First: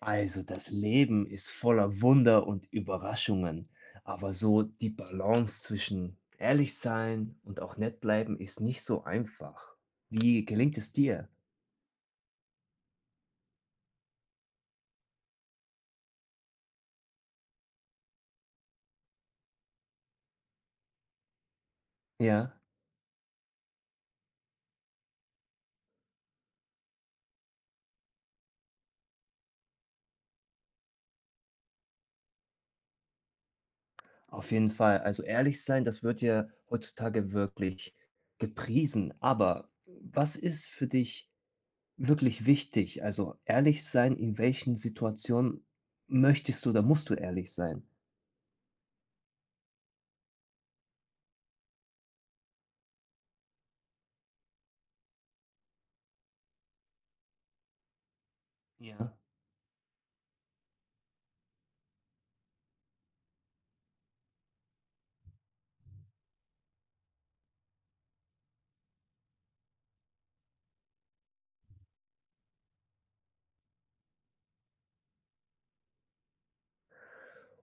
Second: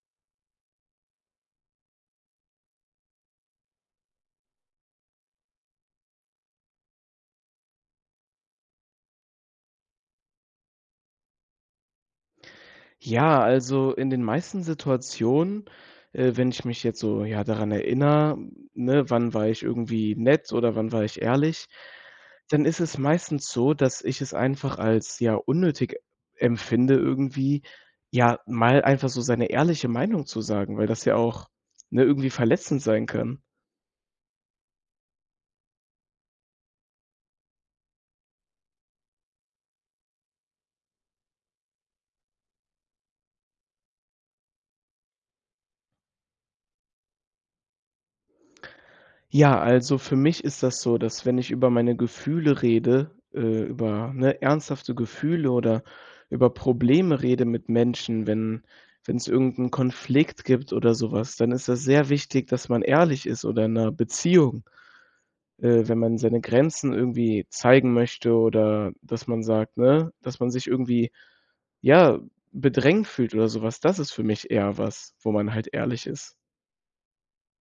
Also das Leben ist voller Wunder und Überraschungen, aber so die Balance zwischen ehrlich sein und auch nett bleiben ist nicht so einfach. Wie gelingt es dir? Ja, also in den meisten Situationen, wenn ich mich jetzt so, ja, daran erinnere, ne, wann war ich irgendwie nett oder wann war ich ehrlich, Ja, dann ist es meistens so, dass ich es einfach als, ja, unnötig empfinde irgendwie, ja, mal einfach so seine ehrliche Meinung zu sagen, weil das ja auch, ne, irgendwie verletzend sein kann. auf jeden Fall. Also ehrlich sein, das wird ja heutzutage wirklich gepriesen. Aber was ist für dich wirklich wichtig? Also ehrlich sein, in welchen Situationen möchtest du oder musst du ehrlich sein? Ja, also für mich ist das so, dass wenn ich über meine Gefühle rede, über, ne, ernsthafte Gefühle oder über Probleme rede mit Menschen, wenn Ja. Ja. wenn es 'n Konflikt gibt oder sowas, dann ist das sehr wichtig, dass man ehrlich ist oder in einer Beziehung, wenn man seine Grenzen irgendwie zeigen möchte oder dass man sagt, ne, dass man sich irgendwie, ja, bedrängt fühlt oder sowas. Das ist für mich eher was, wo man halt ehrlich ist.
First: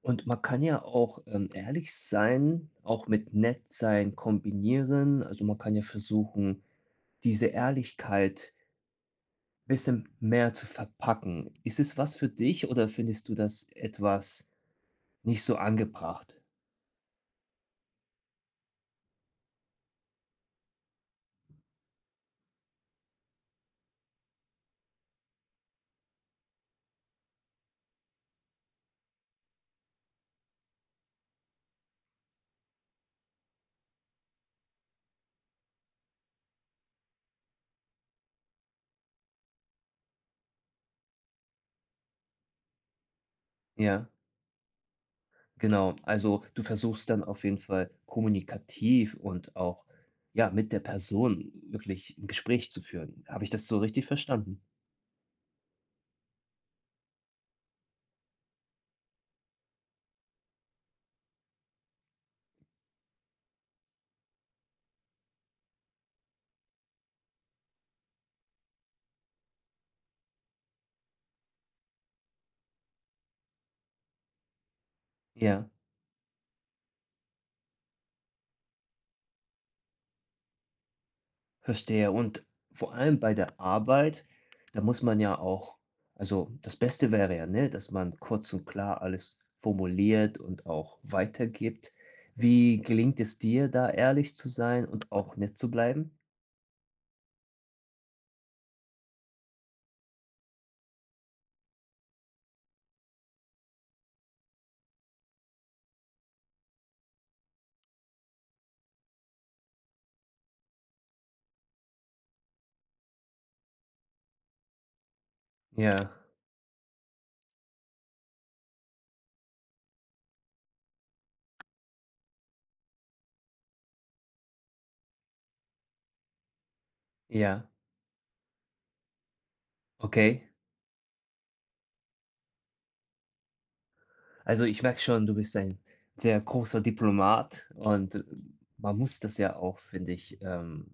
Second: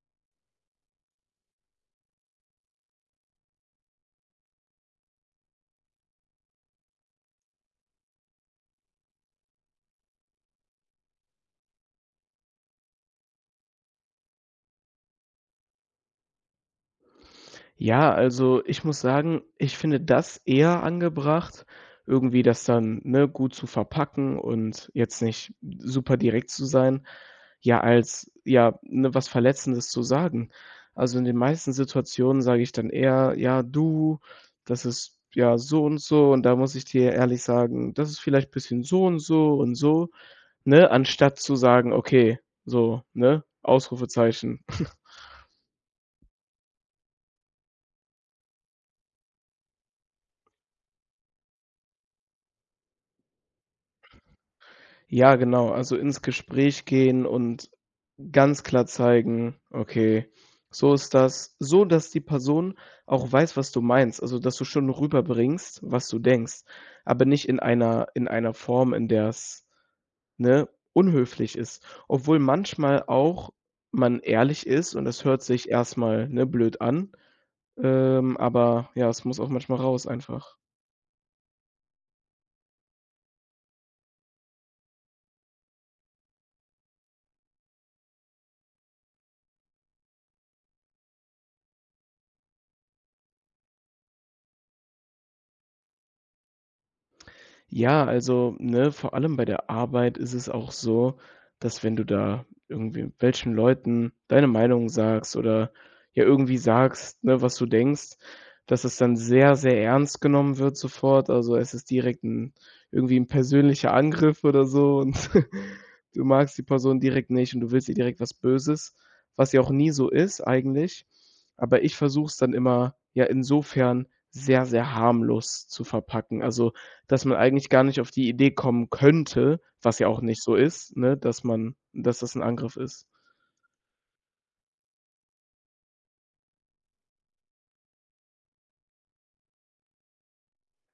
Und man kann ja auch, ehrlich sein, auch mit nett sein kombinieren. Also, man kann ja versuchen, diese Ehrlichkeit ein bisschen mehr zu verpacken. Ist es was für dich oder findest du das etwas nicht so angebracht? Ja, also ich muss sagen, ich finde das eher angebracht, irgendwie das dann, ne, gut zu verpacken und jetzt nicht super direkt zu sein, ja, als ja, ne, was Verletzendes zu sagen. Also in den meisten Situationen sage ich dann eher: „Ja, du, das ist ja so und so und da muss ich dir ehrlich sagen, das ist vielleicht ein bisschen so und so und so", ne, anstatt zu sagen: „Okay", so, ne, Ja, Ausrufezeichen. genau. Also, du versuchst dann auf jeden Fall kommunikativ und auch, ja, mit der Person wirklich ein Gespräch zu führen. Habe ich das so richtig verstanden? Ja, genau. Also ins Gespräch gehen und ganz klar zeigen: „Okay, so ist das." So, dass die Person auch weiß, was du meinst, also dass du schon rüberbringst, was du denkst, aber nicht in einer Form, in der es ne, unhöflich ist. Obwohl manchmal auch man ehrlich ist und das hört Ja. sich erstmal ne, blöd an, aber ja, es muss auch manchmal raus einfach. Verstehe. Und vor allem bei der Arbeit, da muss man ja auch, also das Beste wäre ja, ne, dass man kurz und klar alles formuliert und auch weitergibt. Wie gelingt es dir, da ehrlich zu sein und auch nett zu bleiben? Ja, also, ne, vor allem bei der Arbeit ist es auch so, dass wenn du da irgendwie welchen Leuten deine Meinung sagst oder ja irgendwie sagst, ne, was du denkst, dass es dann sehr, sehr ernst genommen wird sofort. Also, es ist direkt ein irgendwie ein persönlicher Angriff oder so und Ja, du magst die Person direkt nicht und du willst ihr direkt was Böses, was ja auch nie so ist eigentlich. Aber ich versuche es dann immer, ja, insofern sehr, sehr harmlos zu verpacken. Also, dass man ja, eigentlich gar nicht auf die Idee kommen könnte, was ja auch okay. nicht so ist, ne, dass man dass das 'n Angriff ist. Also, ich merke schon, du bist ein sehr großer Diplomat und man muss das ja auch, finde ich,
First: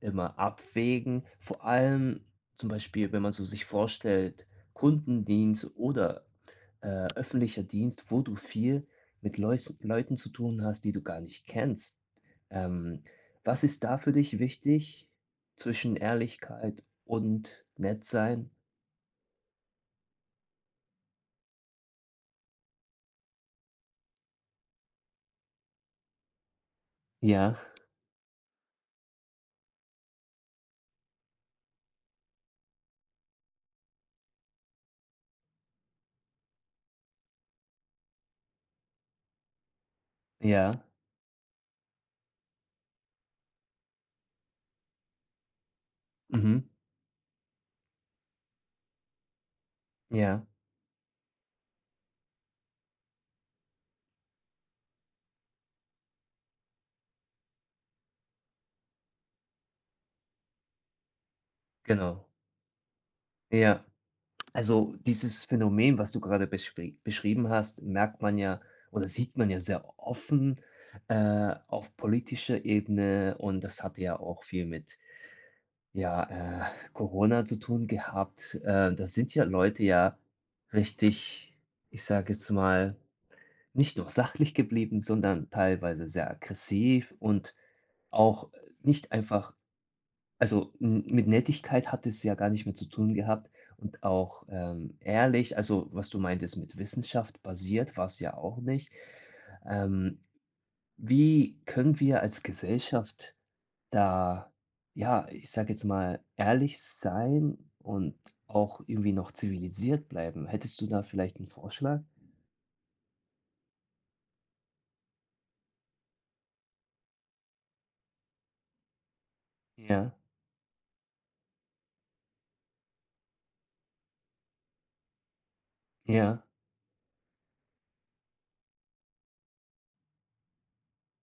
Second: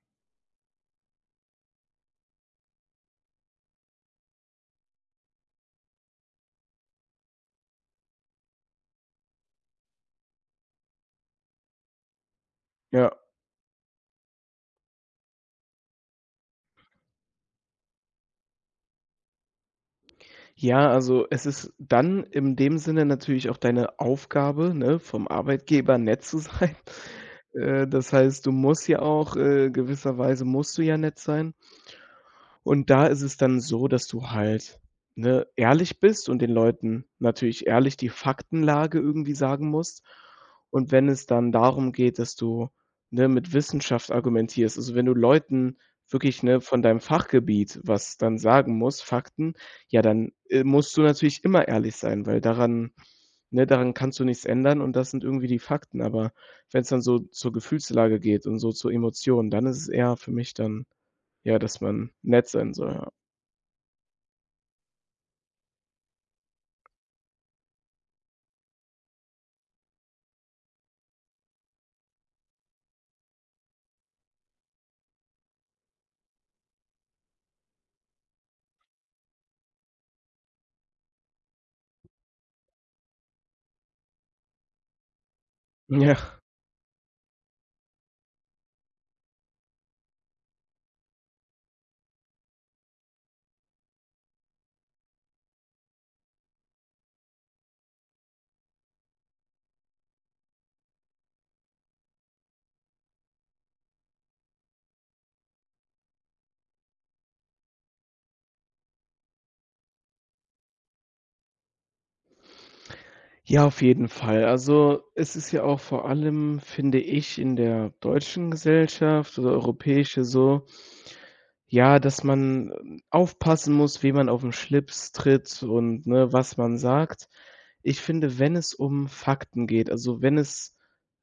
immer abwägen. Vor allem zum Beispiel, wenn man so sich vorstellt, Kundendienst oder, öffentlicher Dienst, wo du viel mit Leus Leuten zu tun hast, die du gar nicht kennst. Ähm, Ja. was ist da für dich wichtig zwischen Ehrlichkeit und nett sein? Ja, also, es ist dann in dem Sinne natürlich auch deine Aufgabe, ne, vom Arbeitgeber nett zu sein. Ja, Das heißt, du musst ja auch gewisserweise musst du ja nett sein. Und da ist es dann so, dass du halt, ne, ehrlich bist und den Leuten natürlich ehrlich die Faktenlage irgendwie sagen musst. ja, Und wenn es dann darum geht, dass du, ne, mit Wissenschaft argumentierst, also, wenn du Leuten wirklich, mhm, ne, von deinem Fachgebiet was dann sagen musst, Fakten, ja, dann, ja, musst du natürlich immer ehrlich sein, weil daran ne, daran kannst du nichts ändern und das sind irgendwie die Fakten. Aber wenn es dann so zur Gefühlslage geht und so zu Emotionen, dann ist es eher für mich dann ja, dass man genau, nett sein soll, ja. ja. Also dieses Phänomen, was du gerade beschrieben hast, merkt man ja oder sieht man ja sehr offen, auf politischer Ebene und das hat ja auch viel mit, ja, Corona zu tun gehabt. Da sind ja Leute ja richtig, ich sage jetzt mal, nicht nur sachlich geblieben, sondern teilweise sehr Ja. aggressiv und auch nicht einfach, also, m mit Nettigkeit hat es ja gar nicht mehr zu tun gehabt und auch, ehrlich, also, was du meintest mit Wissenschaft basiert war's ja auch nicht. Ähm, wie können wir als Gesellschaft da, ja, ich sage jetzt mal, ehrlich sein und auch irgendwie noch zivilisiert bleiben? Hättest du da vielleicht einen Vorschlag? Ja, auf jeden Fall. Also, es ist ja auch vor allem, finde ich, in der deutschen Gesellschaft oder Mhm. Ja, europäische so ja, dass man, aufpassen muss, wem man auf'n Schlips tritt und, ne, ja, was man sagt. Ich finde, wenn es um Fakten geht, also, wenn es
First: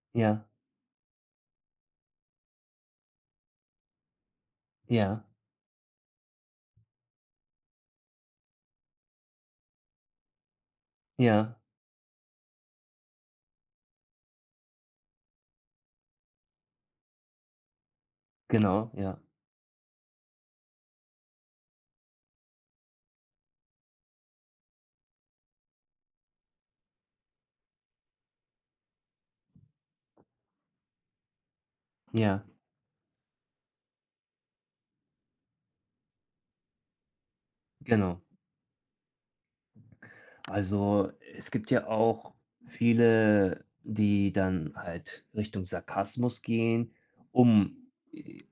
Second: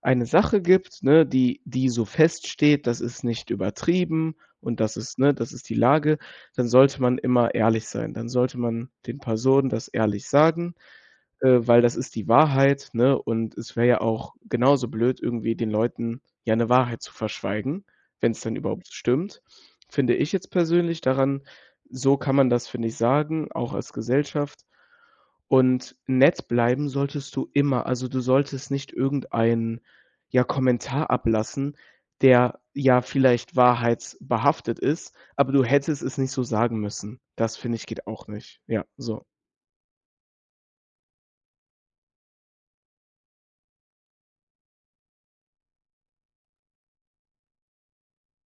eine ja, Sache gibt, ne, die die so feststeht, das ist nicht übertrieben und das ist ja, ne, das ist die Lage, dann sollte man immer ehrlich sein. Dann sollte man den Personen das ehrlich sagen, ja, weil das ist die Wahrheit, ne? Und es wäre ja auch genauso blöd, irgendwie den Leuten ja 'ne Wahrheit zu verschweigen, wenn's denn überhaupt genau, ja, stimmt, finde ich jetzt persönlich daran. So kann man das, finde ich, sagen, auch als Gesellschaft. Und nett bleiben solltest du immer. Also, du solltest nicht irgendeinen, ja, Kommentar ablassen, ja, der ja vielleicht wahrheitsbehaftet ist, aber du hättest es nicht so sagen müssen. Das, finde ich, geht genau. auch nicht. Ja, so. Also, es gibt ja auch viele, die dann halt Richtung Sarkasmus gehen, um eine,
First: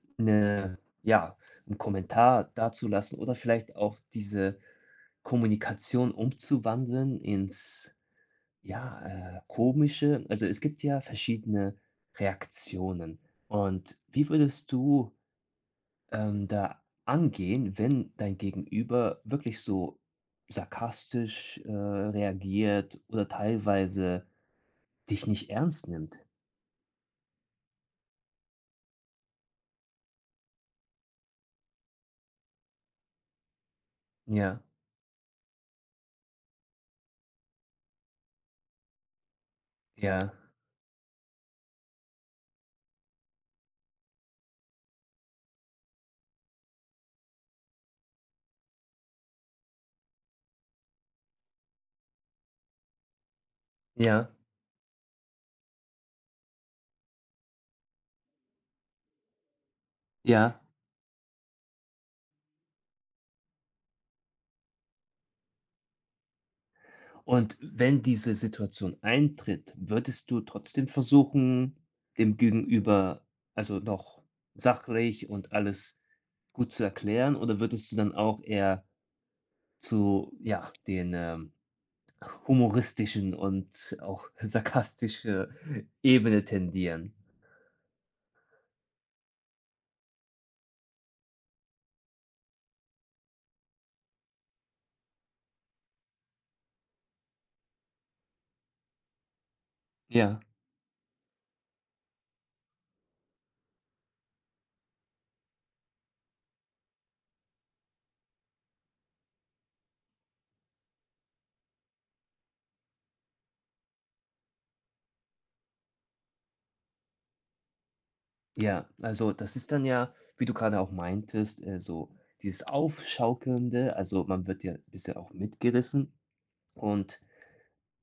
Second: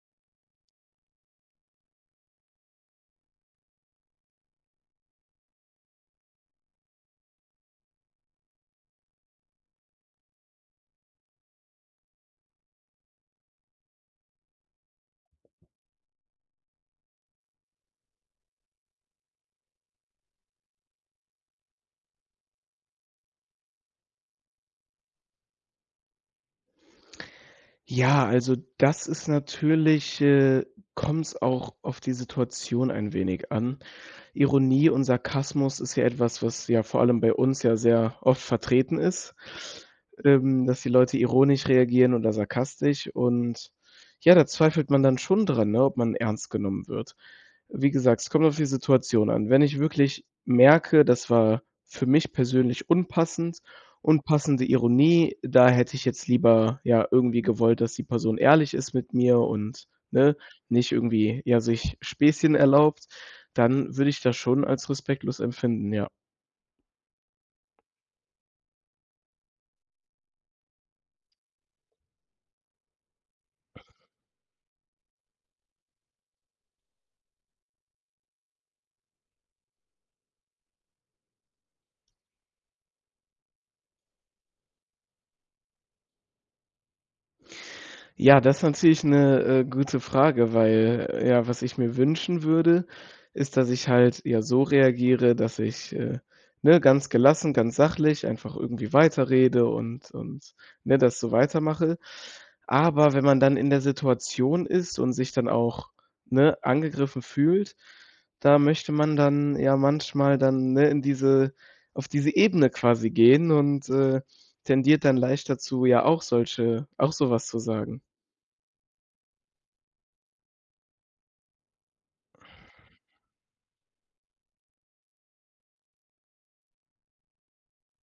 ja, einen Kommentar dazulassen oder vielleicht auch diese Kommunikation umzuwandeln ins, ja, Komische. Also, es gibt ja verschiedene Reaktionen. Und wie würdest du da angehen, wenn dein Gegenüber wirklich so sarkastisch, reagiert oder teilweise dich nicht ernst nimmt? Ja, also das ist natürlich, kommt es auch auf die Situation ein wenig an. Ja, Ironie und Sarkasmus ist ja etwas, was ja vor allem bei uns ja sehr oft vertreten ist, ja, dass die Leute ironisch reagieren oder sarkastisch und ja, da zweifelt man dann schon dran, ne, ob man ernst genommen wird. Wie gesagt, es kommt auf die Situation an. Wenn ich wirklich merke, das war für mich persönlich unpassend, ja, unpassende Ironie, da hätte ich jetzt lieber, ja, irgendwie gewollt, dass die Person ehrlich ist mit mir und, ne, ja. nicht irgendwie, ja, sich Späßchen erlaubt, dann würde ich das schon als respektlos empfinden, ja. Und wenn diese Situation eintritt, würdest du trotzdem versuchen, dem Gegenüber also noch sachlich und alles gut zu erklären oder würdest du dann auch eher zu, ja, den, humoristischen und auch sarkastische Ebene tendieren. Ja, das ist natürlich 'ne, gute Frage, weil, ja, was ich mir wünschen würde, ist, dass ich halt, ja, so reagiere, dass ich, ne, ganz gelassen, ganz sachlich einfach irgendwie weiterrede und Ja. und, ne, das so weitermache. Aber wenn man dann in der Situation ist und sich dann auch, ne, angegriffen fühlt, da möchte man dann ja manchmal dann, ne, in diese auf diese Ebene quasi gehen und, tendiert dann leicht dazu, ja auch solche auch so was zu sagen. Ja, also das ist dann ja, wie du gerade auch meintest, so dieses Aufschaukelnde, also man wird ja ein bisschen auch mitgerissen. Und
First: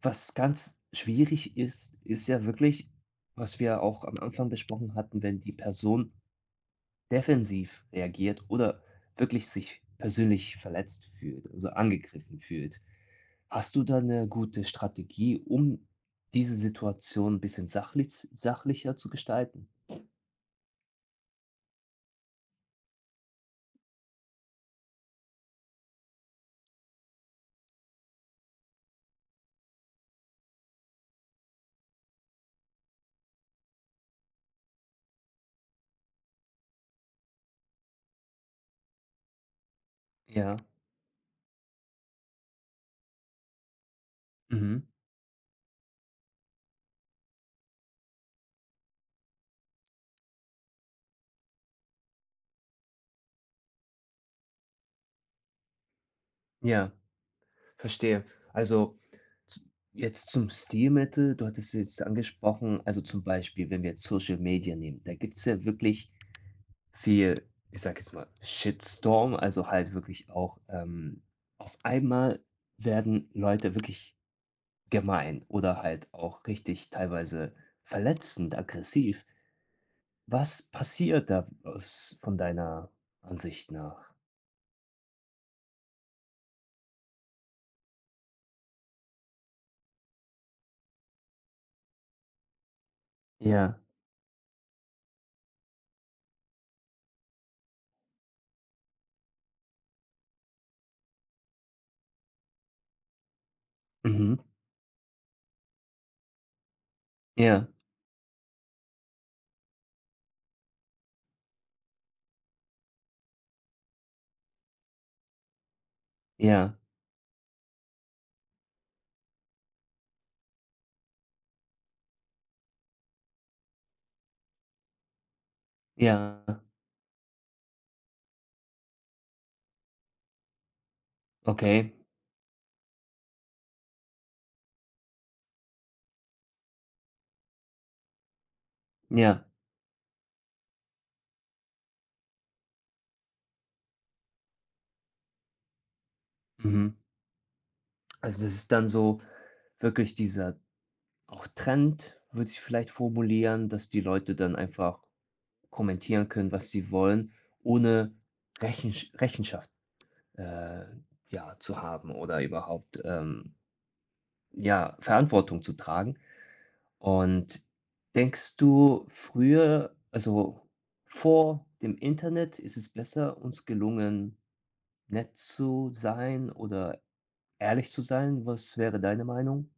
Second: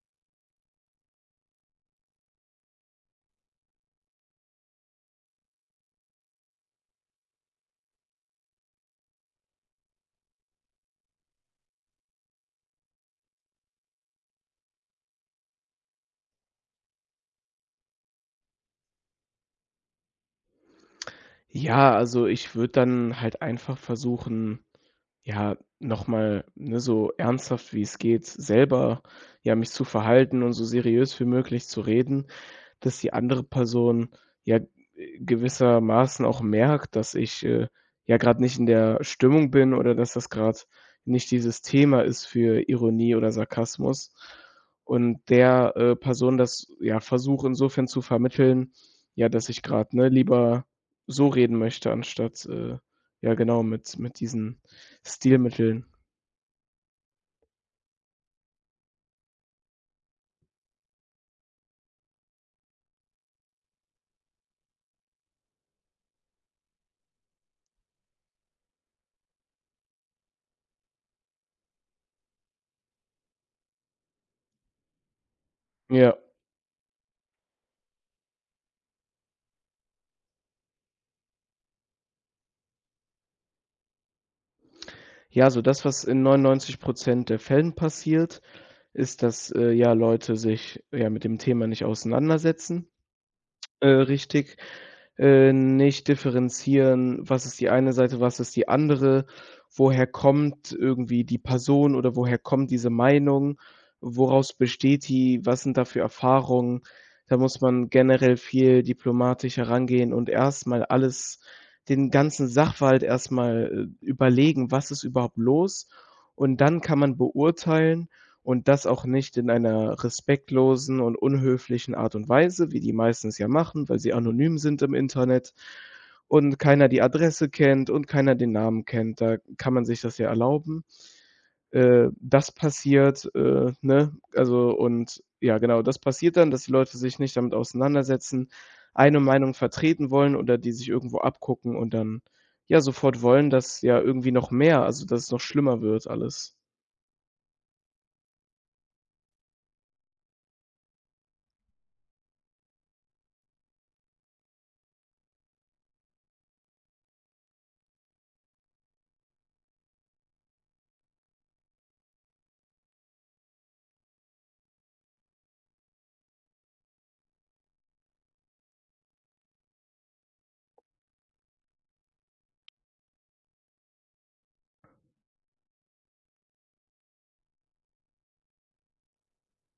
was ganz schwierig ist, ist ja wirklich, was wir auch am Anfang besprochen hatten, wenn die Person defensiv reagiert oder wirklich sich persönlich verletzt fühlt, also angegriffen fühlt. Hast du da eine gute Strategie, um diese Situation ein bisschen sachlicher zu gestalten? Ja, also ich würde dann halt einfach versuchen, ja, nochmal, ne, so ernsthaft wie es geht, selber ja mich zu verhalten und so seriös wie möglich zu reden, dass die andere Person ja, gewissermaßen auch merkt, dass ich, ja gerade nicht in der Stimmung bin oder dass das Ja, gerade nicht dieses Thema ist für Ironie oder Sarkasmus mhm, und der, Person das, ja, versuche insofern zu vermitteln, ja, dass ich gerade ne, lieber so reden möchte anstatt, ja genau, mit diesen Stilmitteln. ja, verstehe. Also, z jetzt zum Stilmittel, du hattest es jetzt angesprochen, also, zum Beispiel, wenn wir jetzt Social Media nehmen, da gibt es ja wirklich viel, ich sage jetzt mal, Shitstorm, also, halt wirklich auch, auf einmal werden Leute wirklich gemein oder halt Ja. auch richtig teilweise verletzend, aggressiv. Was passiert da aus von deiner Ansicht nach? Ja, so das, was in 99 der Fällen passiert ist, dass, ja, Leute sich, ja, mit dem Thema nicht auseinandersetzen, Ja. Richtig, nicht differenzieren, was ist die eine Seite, was ist die andere, woher kommt irgendwie die Person oder woher kommt diese Meinung, Mhm. woraus besteht die, was sind da für Erfahrungen? Da muss Ja, man generell viel diplomatisch herangehen und erst mal alles den ganzen Sachverhalt erst mal, überlegen, was ist überhaupt los? Und ja, dann kann man beurteilen, und das auch nicht in einer respektlosen und unhöflichen Art und Weise, wie die meistens ja machen, weil sie anonym sind im Internet ja, und keiner die Adresse kennt und keiner den Namen kennt. Da kann man sich das ja erlauben. okay. Das passiert, ne? Also und ja, genau, das passiert dann, dass die Leute sich nicht damit auseinandersetzen, eine Ja, Meinung vertreten wollen oder die sich irgendwo abgucken und dann, ja, sofort wollen, dass ja irgendwie noch mehr also, dass es noch schlimmer wird alles. mhm. Also, das ist dann so wirklich dieser auch Trend, würde ich vielleicht formulieren, dass die Leute dann einfach kommentieren können, was sie wollen, ohne Rechenschaft, äh, ja, zu haben oder überhaupt, ja, Verantwortung zu tragen. Und denkst du früher, also, vor dem Internet ist es besser uns gelungen, nett zu sein oder ehrlich zu sein? Was wäre deine Meinung?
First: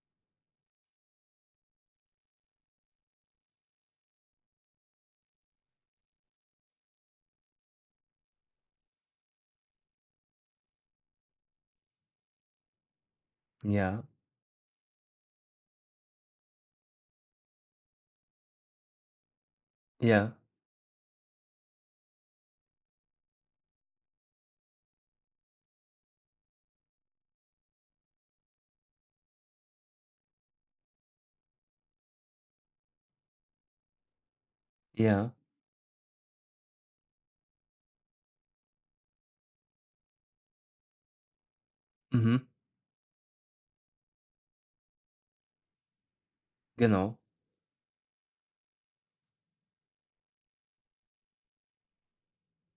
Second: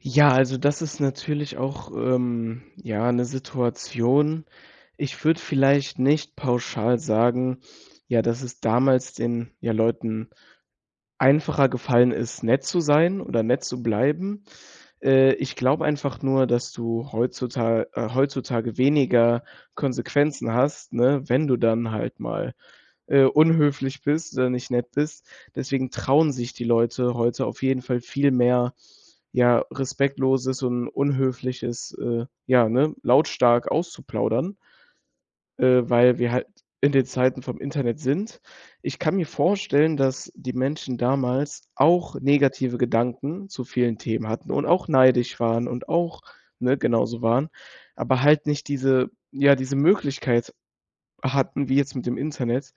Ja, also das ist natürlich auch, ja, eine Situation. Ich würde vielleicht nicht pauschal sagen, ja, dass es damals den, ja, Leuten einfacher gefallen ist, nett zu sein oder nett zu Ja, bleiben. Ich glaube einfach nur, dass du heutzutage heutzutage weniger ja, Konsequenzen hast, ne, wenn du dann halt mal unhöflich bist oder nicht nett bist. Deswegen trauen sich die Leute heute auf jeden Fall viel mehr, ja, respektloses und unhöfliches, ja, ne, lautstark auszuplaudern, ja. Weil wir halt in den Zeiten vom Internet sind. Ich kann mir vorstellen, dass die Menschen damals auch Mhm, negative Gedanken zu vielen Themen hatten und auch neidisch waren und auch, ne, genau. genauso waren, aber halt nicht diese ja, diese Möglichkeit hatten, wie jetzt mit dem Internet,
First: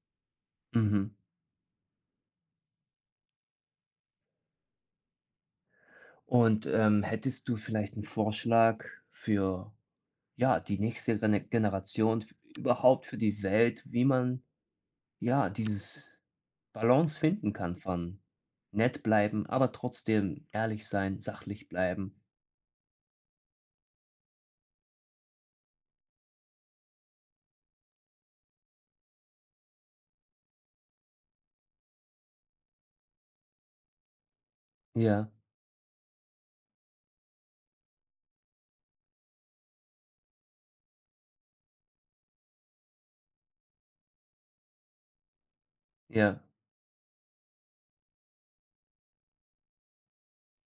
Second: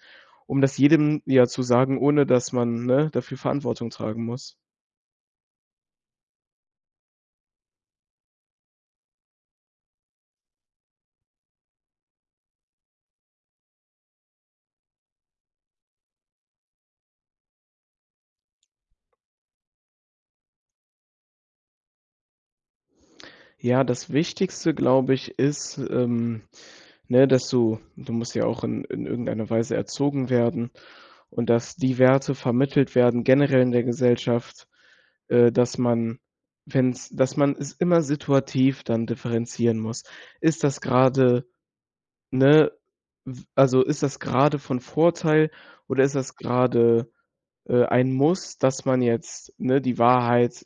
um das Mhm. jedem ja zu sagen, ohne dass man, ne, dafür Verantwortung tragen muss. Und, hättest du vielleicht einen Vorschlag für, ja, die nächste Generation, f überhaupt für die Welt, wie man, ja, dieses Balance finden kann von nett bleiben, aber trotzdem ehrlich sein, sachlich bleiben. Ja, das Wichtigste, glaube ich, ist, ne, dass du musst ja auch in irgendeiner Weise erzogen werden und dass die Werte vermittelt werden, generell in der Gesellschaft, Ja, dass man wenn's dass man es immer situativ dann differenzieren muss. Ist das gerade ne w also, ist das gerade von Vorteil oder ist das ja, gerade ein Muss, dass man jetzt, ne, die Wahrheit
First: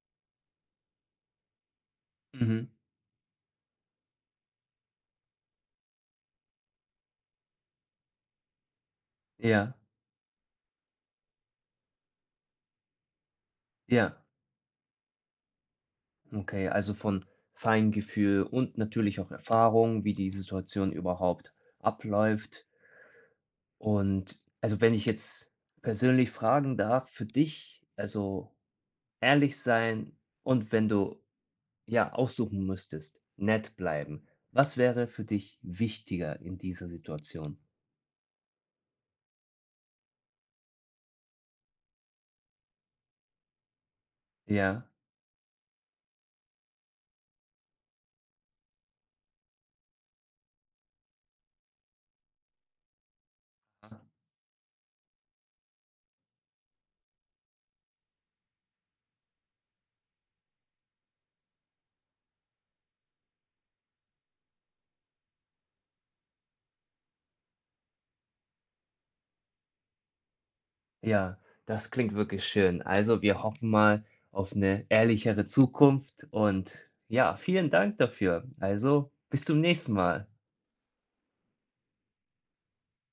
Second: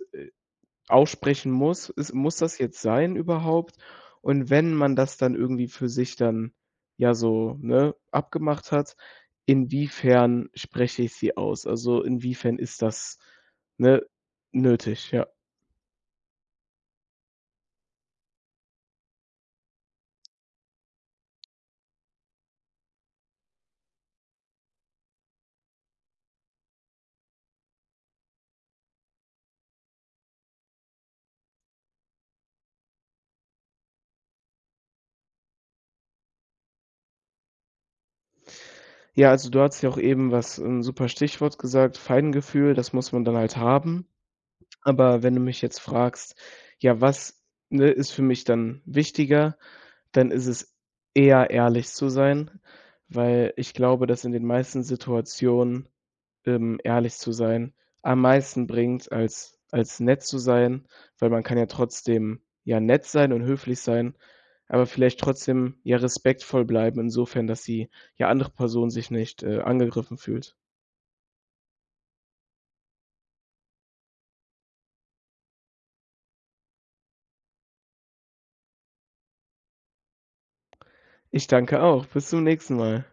aussprechen muss. Ist Muss das mhm, jetzt sein überhaupt? Und wenn man das dann irgendwie für sich dann, ja, so, ne, abgemacht hat, ja, inwiefern spreche ich sie aus? Also, inwiefern ist das, ne, ja. nötig, ja. Okay, also von Feingefühl und natürlich auch Erfahrung, wie die Situation überhaupt abläuft. Und, also wenn ich jetzt persönlich fragen darf, für dich, also ehrlich sein und wenn du ja aussuchen müsstest, nett bleiben. Was wäre für dich wichtiger in dieser Situation? Ja, also, du hast ja auch eben was 'n super Stichwort gesagt, Feingefühl, das muss man dann halt haben. Ja. Aber wenn du mich jetzt fragst: „Ja, was, ne, ist für mich dann wichtiger?" Dann ist es eher ehrlich zu sein, weil ich glaube, dass in den meisten Situationen, ehrlich zu sein am meisten bringt, als nett zu sein, weil man kann ja trotzdem, ja, nett sein und höflich sein, aber vielleicht trotzdem, ja, respektvoll bleiben insofern, dass die, ja, andere Person sich nicht, angegriffen fühlt. Ja, das klingt wirklich schön. Also, wir hoffen mal auf eine ehrlichere Zukunft und ja, vielen Dank dafür. Also, bis zum nächsten Mal. Ich danke auch. Bis zum nächsten Mal.